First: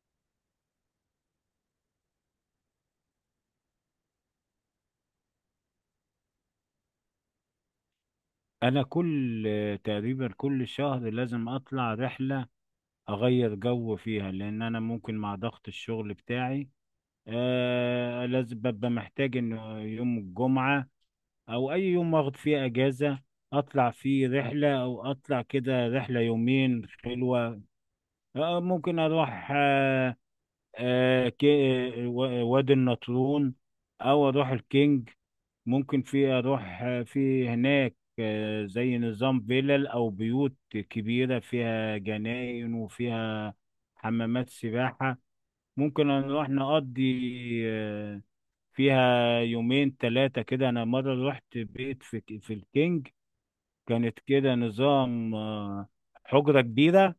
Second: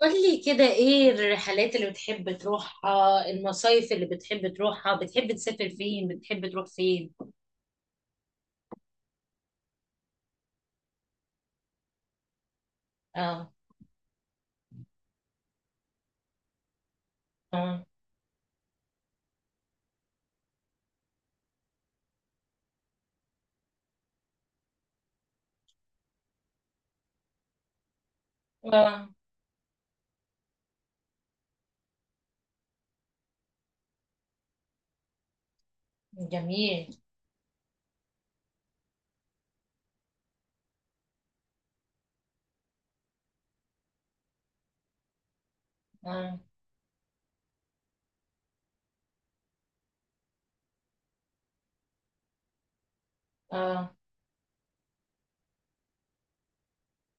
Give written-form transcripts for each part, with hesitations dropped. قولي كده، ايه الرحلات اللي بتحب تروحها؟ المصايف اللي بتحب تروحها؟ بتحب تسافر فين؟ بتحب تروح فين؟ انا تقريبا كل شهر لازم اطلع رحلة، اه. اغير جو فيها لان انا ممكن مع ضغط الشغل بتاعي اه. لازم ببقى محتاج ان يوم الجمعة او اي يوم اخد فيه اجازة اطلع فيه رحلة، او اطلع كده رحلة يومين حلوة. ممكن اه. اروح وادي النطرون او اروح الكينج. ممكن اروح جميل. في هناك زي نظام فيلل او بيوت كبيره فيها جناين وفيها حمامات سباحه، ممكن اه. نروح نقضي آه، فيها يومين ثلاثه كده. انا مره رحت بيت في الكينج، اه. كانت كده نظام حجره كبيره،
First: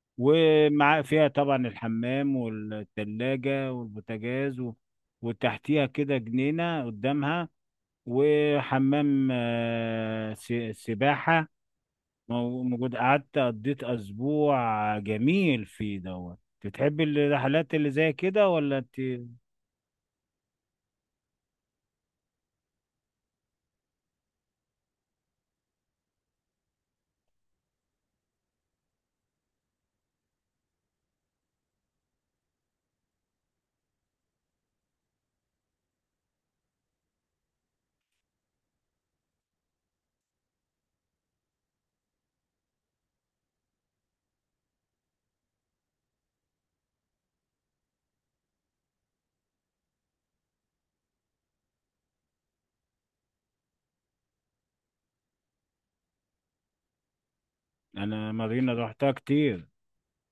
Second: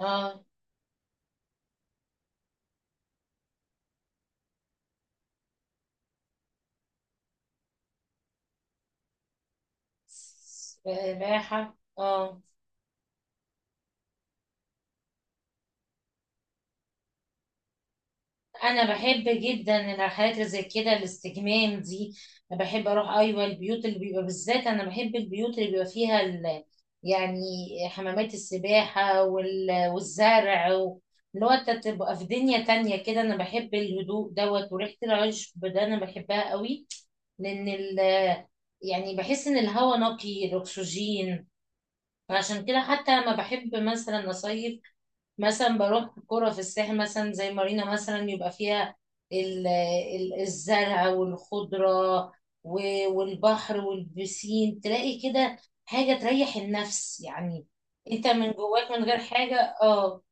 اه. ومع فيها طبعا الحمام والثلاجه والبوتاجاز وتحتيها كده جنينه قدامها، وحمام سباحة سباحة. اه. موجود. قعدت قضيت أسبوع جميل فيه دوت. بتحبي الرحلات اللي زي كده ولا انا انت؟ بحب جدا الرحلات اللي زي كده، الاستجمام دي. انا بحب اروح، ايوه، البيوت اللي بيبقى، بالذات انا بحب البيوت اللي بيبقى فيها يعني حمامات السباحه والزرع اللي هو انت تبقى في دنيا تانية كده، انا بحب الهدوء دوت وريحه العشب ده انا بحبها قوي. لان ال... يعني بحس ان الهواء نقي، الاكسجين. فعشان كده، حتى لما بحب مثلا اصيف، مثلا بروح كرة في الساحل مثلا زي مارينا، مثلا يبقى فيها الزرع والخضرة، والبحر والبسين، تلاقي كده حاجة تريح النفس يعني. انت انا من مارينا جواك من روحتها غير حاجة، كتير. اه،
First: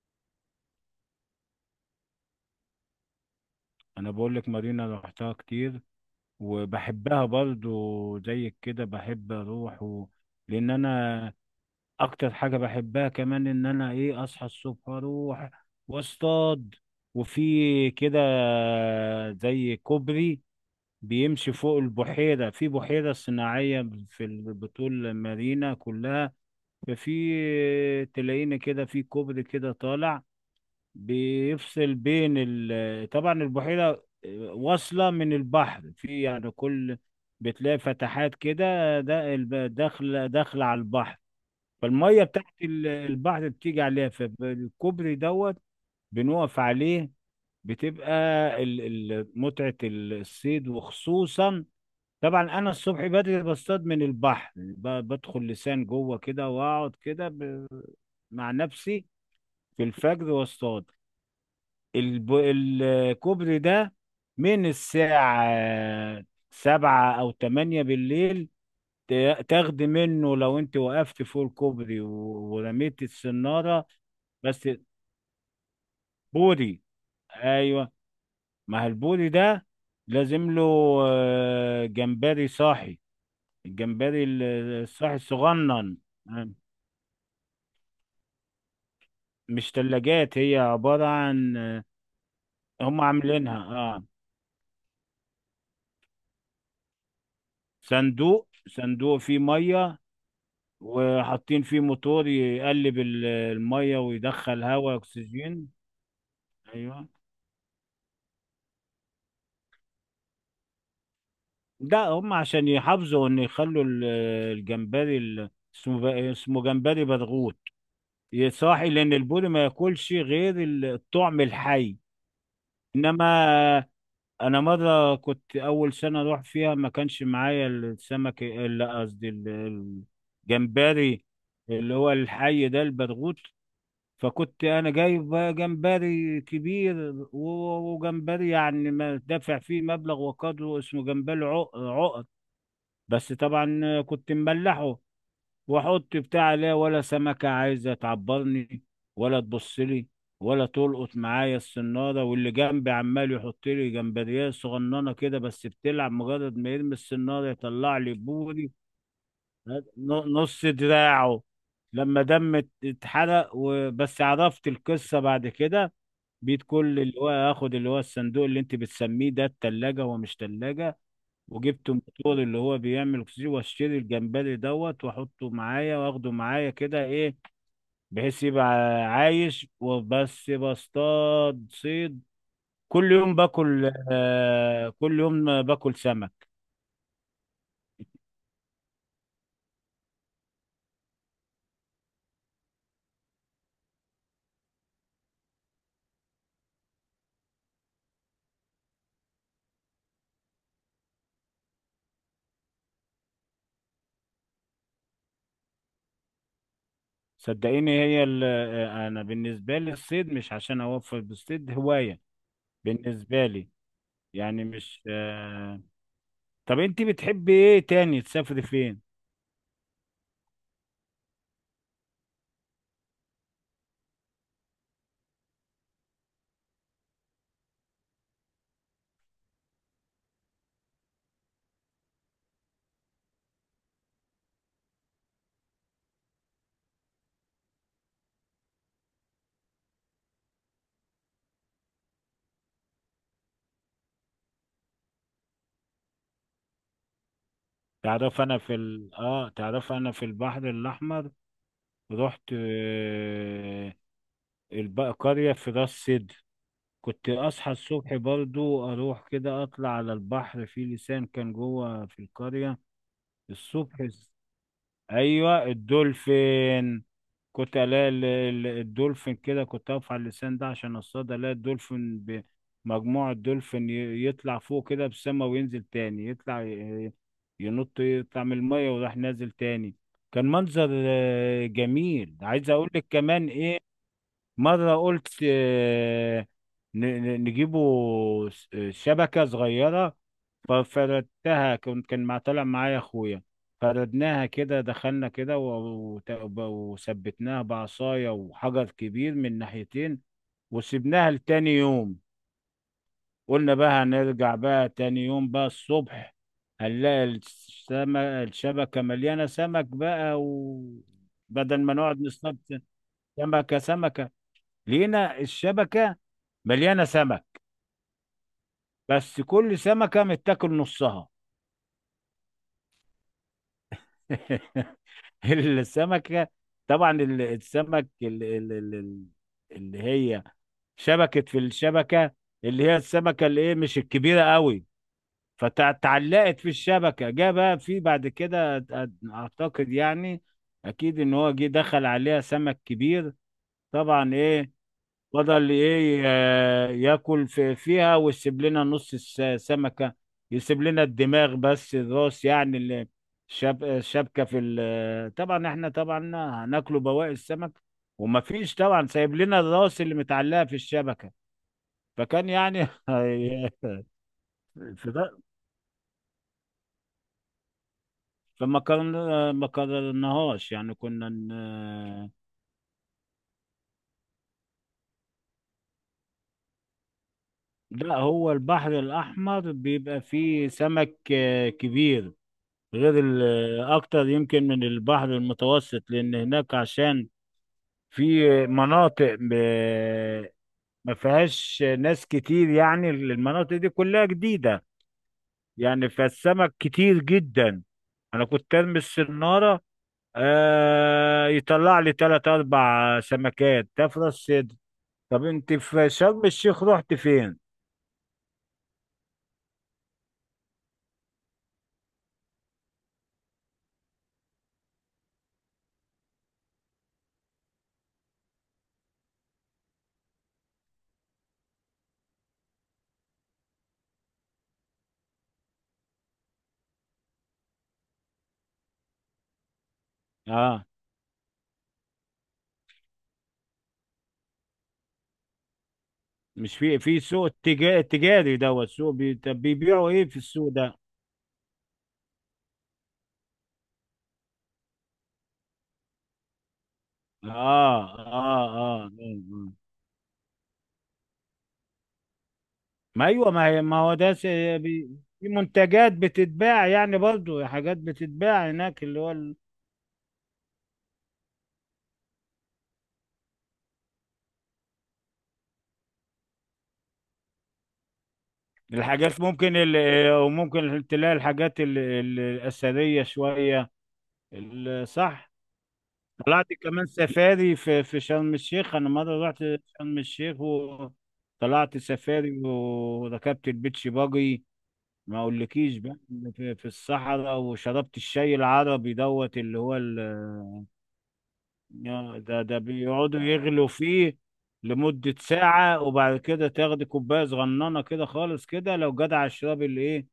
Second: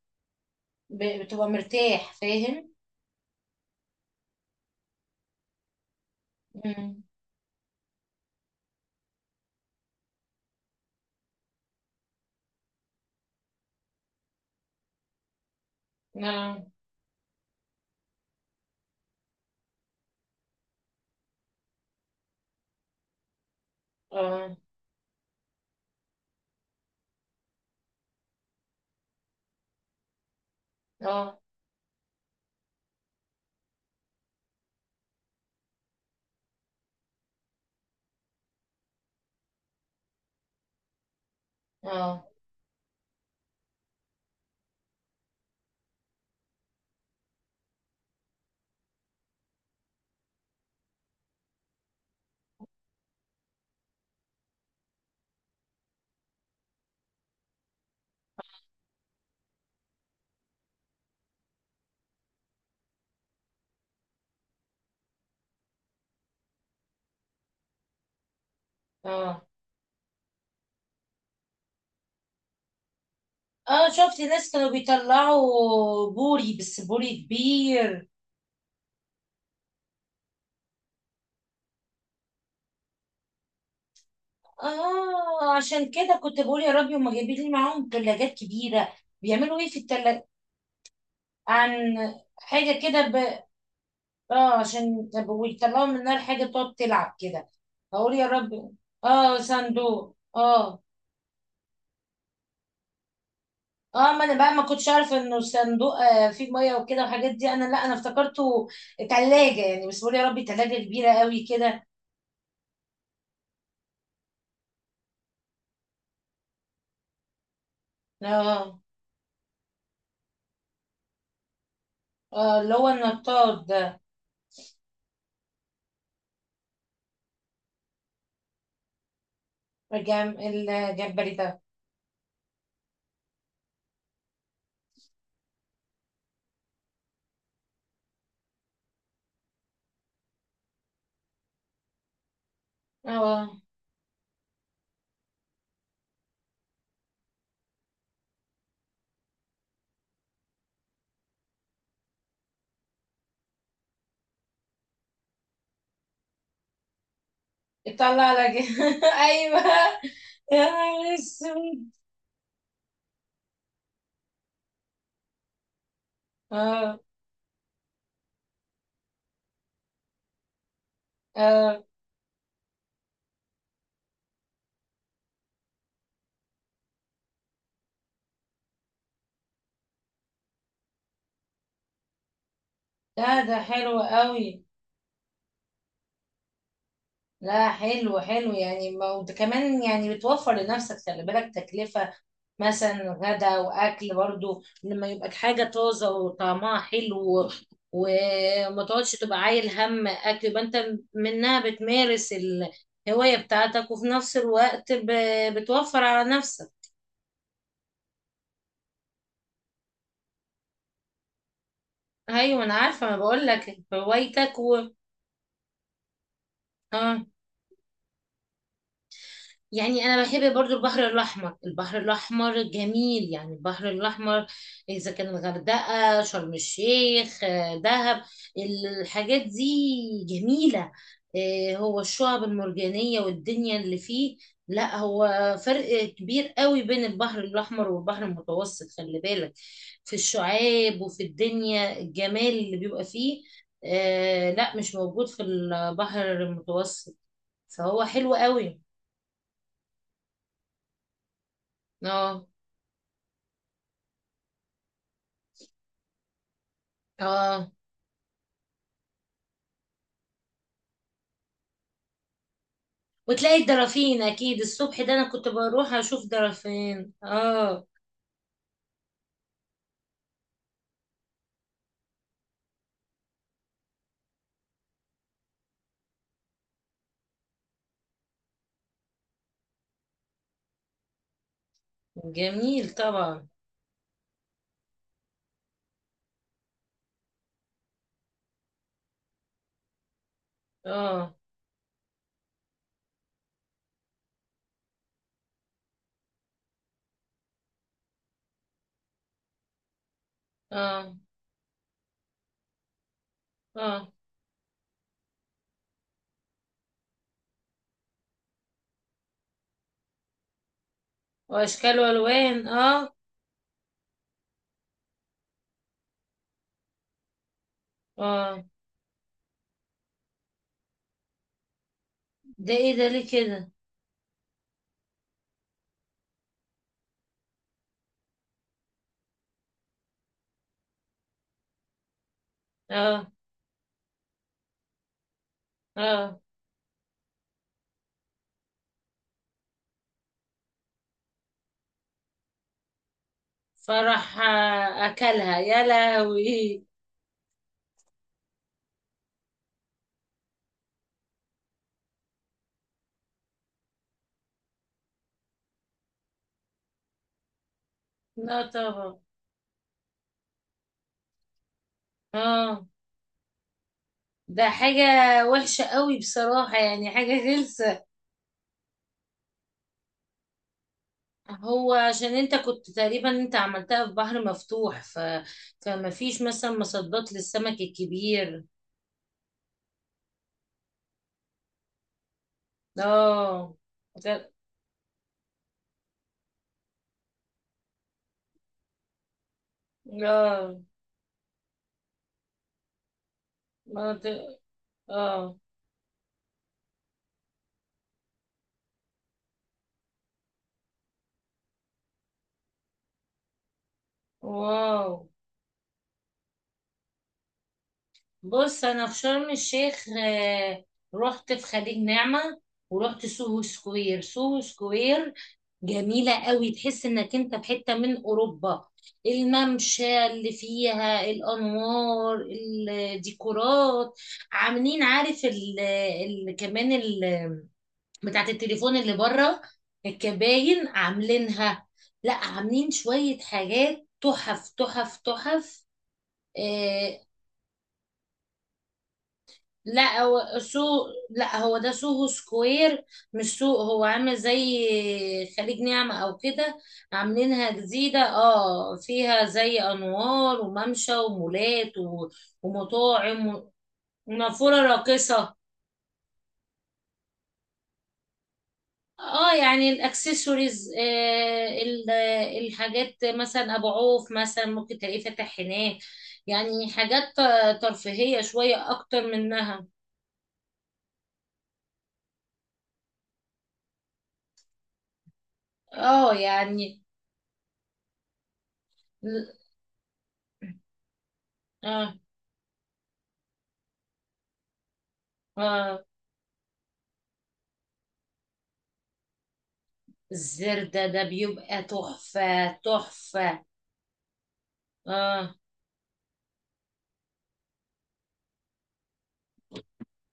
بتبقى مرتاح، فاهم؟ انا بقول لك مارينا روحتها كتير، مم. وبحبها برضو زي كده، بحب اروح لان انا اكتر حاجة بحبها كمان ان انا ايه اصحى الصبح اروح اه. واصطاد، وفي كده زي كوبري بيمشي فوق البحيرة، في بحيرة صناعية اه. بطول المارينا كلها. ففي، تلاقينا كده في كوبري كده طالع اه. بيفصل بين طبعا البحيرة واصلة من البحر، في يعني كل بتلاقي فتحات كده، ده داخلة داخلة على البحر، فالمية اه. بتاعت البحر بتيجي عليها، فالكوبري دوت بنقف عليه، بتبقى ال- متعة الصيد. وخصوصا طبعا انا الصبح بدري بصطاد من البحر، بدخل لسان جوه كده واقعد كده مع نفسي في الفجر واصطاد. الكوبري ده من الساعة 7 أو 8 بالليل، اه. تاخدي منه لو أنت وقفت فوق الكوبري ورميت السنارة. اه. شفت ناس بس كانوا بيطلعوا بوري، بس بوري. بوري أيوه، كبير. ما هو البوري ده لازم له جمبري صاحي، الجمبري الصاحي اه، عشان الصغنن. كده كنت بقول يا ربي، هما جايبين لي معاهم ثلاجات كبيره. بيعملوا ايه مش في الثلاجه؟ تلاجات، هي عبارة عن، عن حاجه كده هم عاملينها اه اه، عشان طب ويطلعوا من النار حاجه تقعد تلعب كده. اقول يا صندوق، ربي. صندوق اه، فيه مية، صندوق، اه. وحاطين فيه موتور يقلب المية اه، ما انا بقى ما ويدخل كنتش هواء اعرف انه أكسجين. صندوق فيه ميه وكده أيوه، والحاجات دي، انا لا انا افتكرته ثلاجه يعني، بس بقول يا ربي ثلاجه كبيره قوي كده. ده هم عشان يحافظوا إن يخلوا الجمبري، اسمه جمبري برغوت اه. يصاحي، لأن البوري ما ياكلش غير الطعم الحي. اه. اللي هو إنما النطاط ده. انا مره كنت اول سنه اروح فيها ما كانش معايا السمك، لا قصدي الجمبري، الجمبري ده. اللي هو الحي ده البرغوث. فكنت انا جايب بقى جمبري كبير وجمبري، يعني ما دافع فيه مبلغ وقدره، اسمه جمبري عقد، بس اه، طبعا كنت مملحه. واحط بتاع، لا ولا سمكة عايزة تعبرني، ولا تبص لي، ولا تلقط معايا الصنارة. واللي جنبي عمال يحط لي جمبريه صغننة كده بس بتلعب، مجرد ما يرمي الصنارة يطلع لي يطلع لك بوري ايوه. ن- يا نص نهار دراعه. اسود! لما دم اتحرق وبس عرفت القصة بعد كده. بيت اه. كل اللي هو اخد، اللي هو الصندوق اللي انت بتسميه ده التلاجة هو مش تلاجة، اه. وجبت موتور اللي هو بيعمل اكسجين، واشتري الجمبري دوت واحطه معايا واخده معايا كده ايه، بحيث يبقى عايش. وبس بصطاد صيد، لا، ده حلو قوي. كل يوم باكل سمك. لا، حلو حلو يعني، وده كمان يعني بتوفر لنفسك، خلي بالك تكلفة مثلا غدا واكل، برضو لما يبقى حاجة طازة وطعمها حلو. وما تقعدش تبقى عايل هم اكل، يبقى انت منها بتمارس الهواية بتاعتك، وفي نفس الوقت بتوفر على نفسك. صدقيني، هي ال- آه، انا بالنسبه لي الصيد مش عشان اوفر، بالصيد هوايه ايوه، انا عارفه، ما بقول بالنسبه لي، لك هوايتك. يعني مش طب انت اه، بتحبي ايه تاني؟ تسافري فين؟ يعني انا بحب برضو البحر الاحمر. البحر الاحمر جميل يعني. البحر الاحمر، اذا كان الغردقه، شرم الشيخ، دهب، الحاجات دي جميله. هو الشعب المرجانيه والدنيا اللي فيه. لا هو فرق كبير قوي بين البحر الاحمر والبحر المتوسط، خلي بالك، في الشعاب وفي الدنيا الجمال اللي بيبقى فيه. لا مش موجود في البحر المتوسط. فهو حلو تعرف انا في قوي. ال... اه تعرف انا في البحر الاحمر رحت اه. قرية في راس سدر، كنت اه. أصحى الصبح برضو أروح كده أطلع على البحر، في لسان كان جوه في القرية وتلاقي الصبح، الدرافين اكيد الصبح، ده انا كنت أيوة، بروح اشوف الدولفين. درافين، كنت اه. ألاقي الدولفين كده، كنت أقف على اللسان ده عشان أصطاد، ألاقي الدولفين مجموعة دولفين يطلع فوق كده بالسما وينزل تاني، يطلع ينط، يطلع من المية وراح نازل تاني. كان منظر جميل. عايز اقول جميل لك طبعا. كمان ايه، مرة قلت نجيبه شبكة صغيرة، اه. ففردتها. كنت كان مع طالع معايا أخويا، فردناها كده، دخلنا كده وثبتناها بعصاية وحجر كبير من ناحيتين، اه. وسبناها لتاني يوم، قلنا بقى اه. هنرجع بقى تاني يوم بقى الصبح هنلاقي السمك، الشبكة مليانة سمك بقى، وبدل ما واشكال نقعد نصطاد والوان. اه. سمكة سمكة، لقينا الشبكة مليانة سمك، اه. بس كل سمكة متاكل نصها. ده ايه ده؟ ليه كده؟ السمكة، طبعا السمك اللي هي شبكت في الشبكة، اللي هي اه. السمكة اللي ايه، مش الكبيرة قوي، اه. فتعلقت في الشبكة، جه بقى في بعد كده اعتقد يعني اكيد ان هو جه دخل عليها سمك كبير. طبعا فرح، ايه، اكلها، فضل يا ايه لهوي! ياكل فيها ويسيب لنا نص السمكة، يسيب لنا الدماغ بس، الراس يعني اللي شاب الشبكة طبعا، احنا طبعا هناكله بواقي السمك، لا ومفيش طبعا طبعا. سايب لنا الراس اللي متعلقة في الشبكة، فكان يعني اه. هي- ده حاجة فده- وحشة قوي بصراحة، يعني حاجة غلسة. فما كان، ما قررناهاش، يعني كنا هو عشان انت كنت تقريبا انت عملتها في بحر مفتوح، فما فيش مثلا مصدات للسمك لا، هو الكبير. البحر الأحمر بيبقى فيه سمك كبير، غير اه. اكتر لا. يمكن من البحر المتوسط، لان هناك عشان في مناطق اه. ما فيهاش ناس كتير، يعني المناطق دي ما ت- كلها جديدة، اه. يعني فالسمك كتير جدا. انا كنت ارمي السنارة، يطلع لي تلات اربع سمكات تفرس صدر. واو. طب انت في شرم الشيخ رحت فين؟ بص، انا في شرم الشيخ، رحت في خليج نعمة. ورحت سوهو سكوير، سوهو سكوير. جميلة قوي، تحس انك انت في حتة من اوروبا. الممشى اللي فيها الانوار، الديكورات، عاملين، عارف، ال كمان ال بتاعت التليفون اللي بره، اه، الكباين عاملينها. لا، عاملين شوية حاجات تحف تحف تحف. مش في آه، سوق تجاري دوت، سوق طب بيبيعوا لا، ايه في هو السوق ده؟ سوق، لا، هو ده سوهو سكوير. مش سوق، هو عامل زي خليج نعمة او كده. عاملينها اه جديدة، اه اه اه، آه، فيها آه. زي انوار وممشى ومولات ما ايوه، ومطاعم ما هي، ما هو ده ونافورة بي- في راقصة. منتجات بتتباع، يعني برضو حاجات بتتباع هناك، اللي هو اه، يعني الاكسسوارز، الحاجات مثلا ابو عوف مثلا، ممكن تلاقيه فاتح هناك. يعني حاجات ترفيهية شوية اكتر الحاجات، ممكن منها. وممكن تلاقي الحاجات الأثرية شوية صح. اه طلعت يعني. كمان سفاري في شرم الشيخ، انا مرة رحت شرم الشيخ وطلعت اه. سفاري وركبت البيتش باجي، ما اقولكيش اه. بقى، في الصحراء، وشربت الشاي العربي دوت اللي هو ال الزردة ده بيبقى يا ده تحفة ده بيقعدوا تحفة. يغلوا فيه لمدة اه، ساعة، وبعد كده تاخدي كوباية صغننة كده خالص كده لو جدع اشربي الايه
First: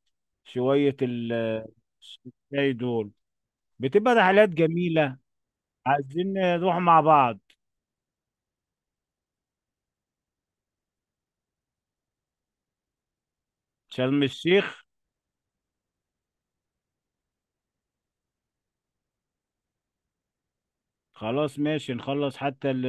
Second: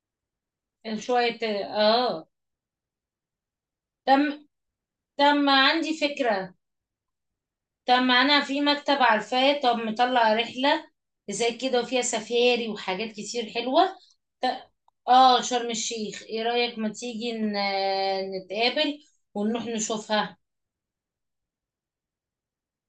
كان شوية شوية، اه. الشاي دول، بتبقى تم. رحلات جميلة. تم، عندي عايزين فكرة. نروح مع بعض، تم، أنا في مكتب عارفاه، طب مطلع رحلة زي كده وفيها سفاري وحاجات كتير حلوة. شرم ت- الشيخ. اه، شرم الشيخ، ايه رأيك، ما تيجي نتقابل ونروح نشوفها. خلاص ماشي نخلص، حتى ال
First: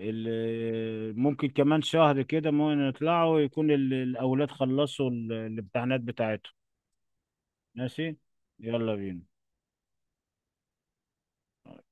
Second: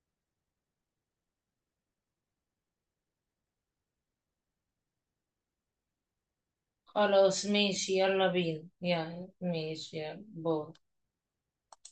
ال ممكن كمان شهر كده ممكن نطلعوا، يكون الأولاد خلصوا الامتحانات بتاعتهم. خلاص، ماشي، ماشي، يلا بينا يلا بينا. يعني، ماشي، يلا باي.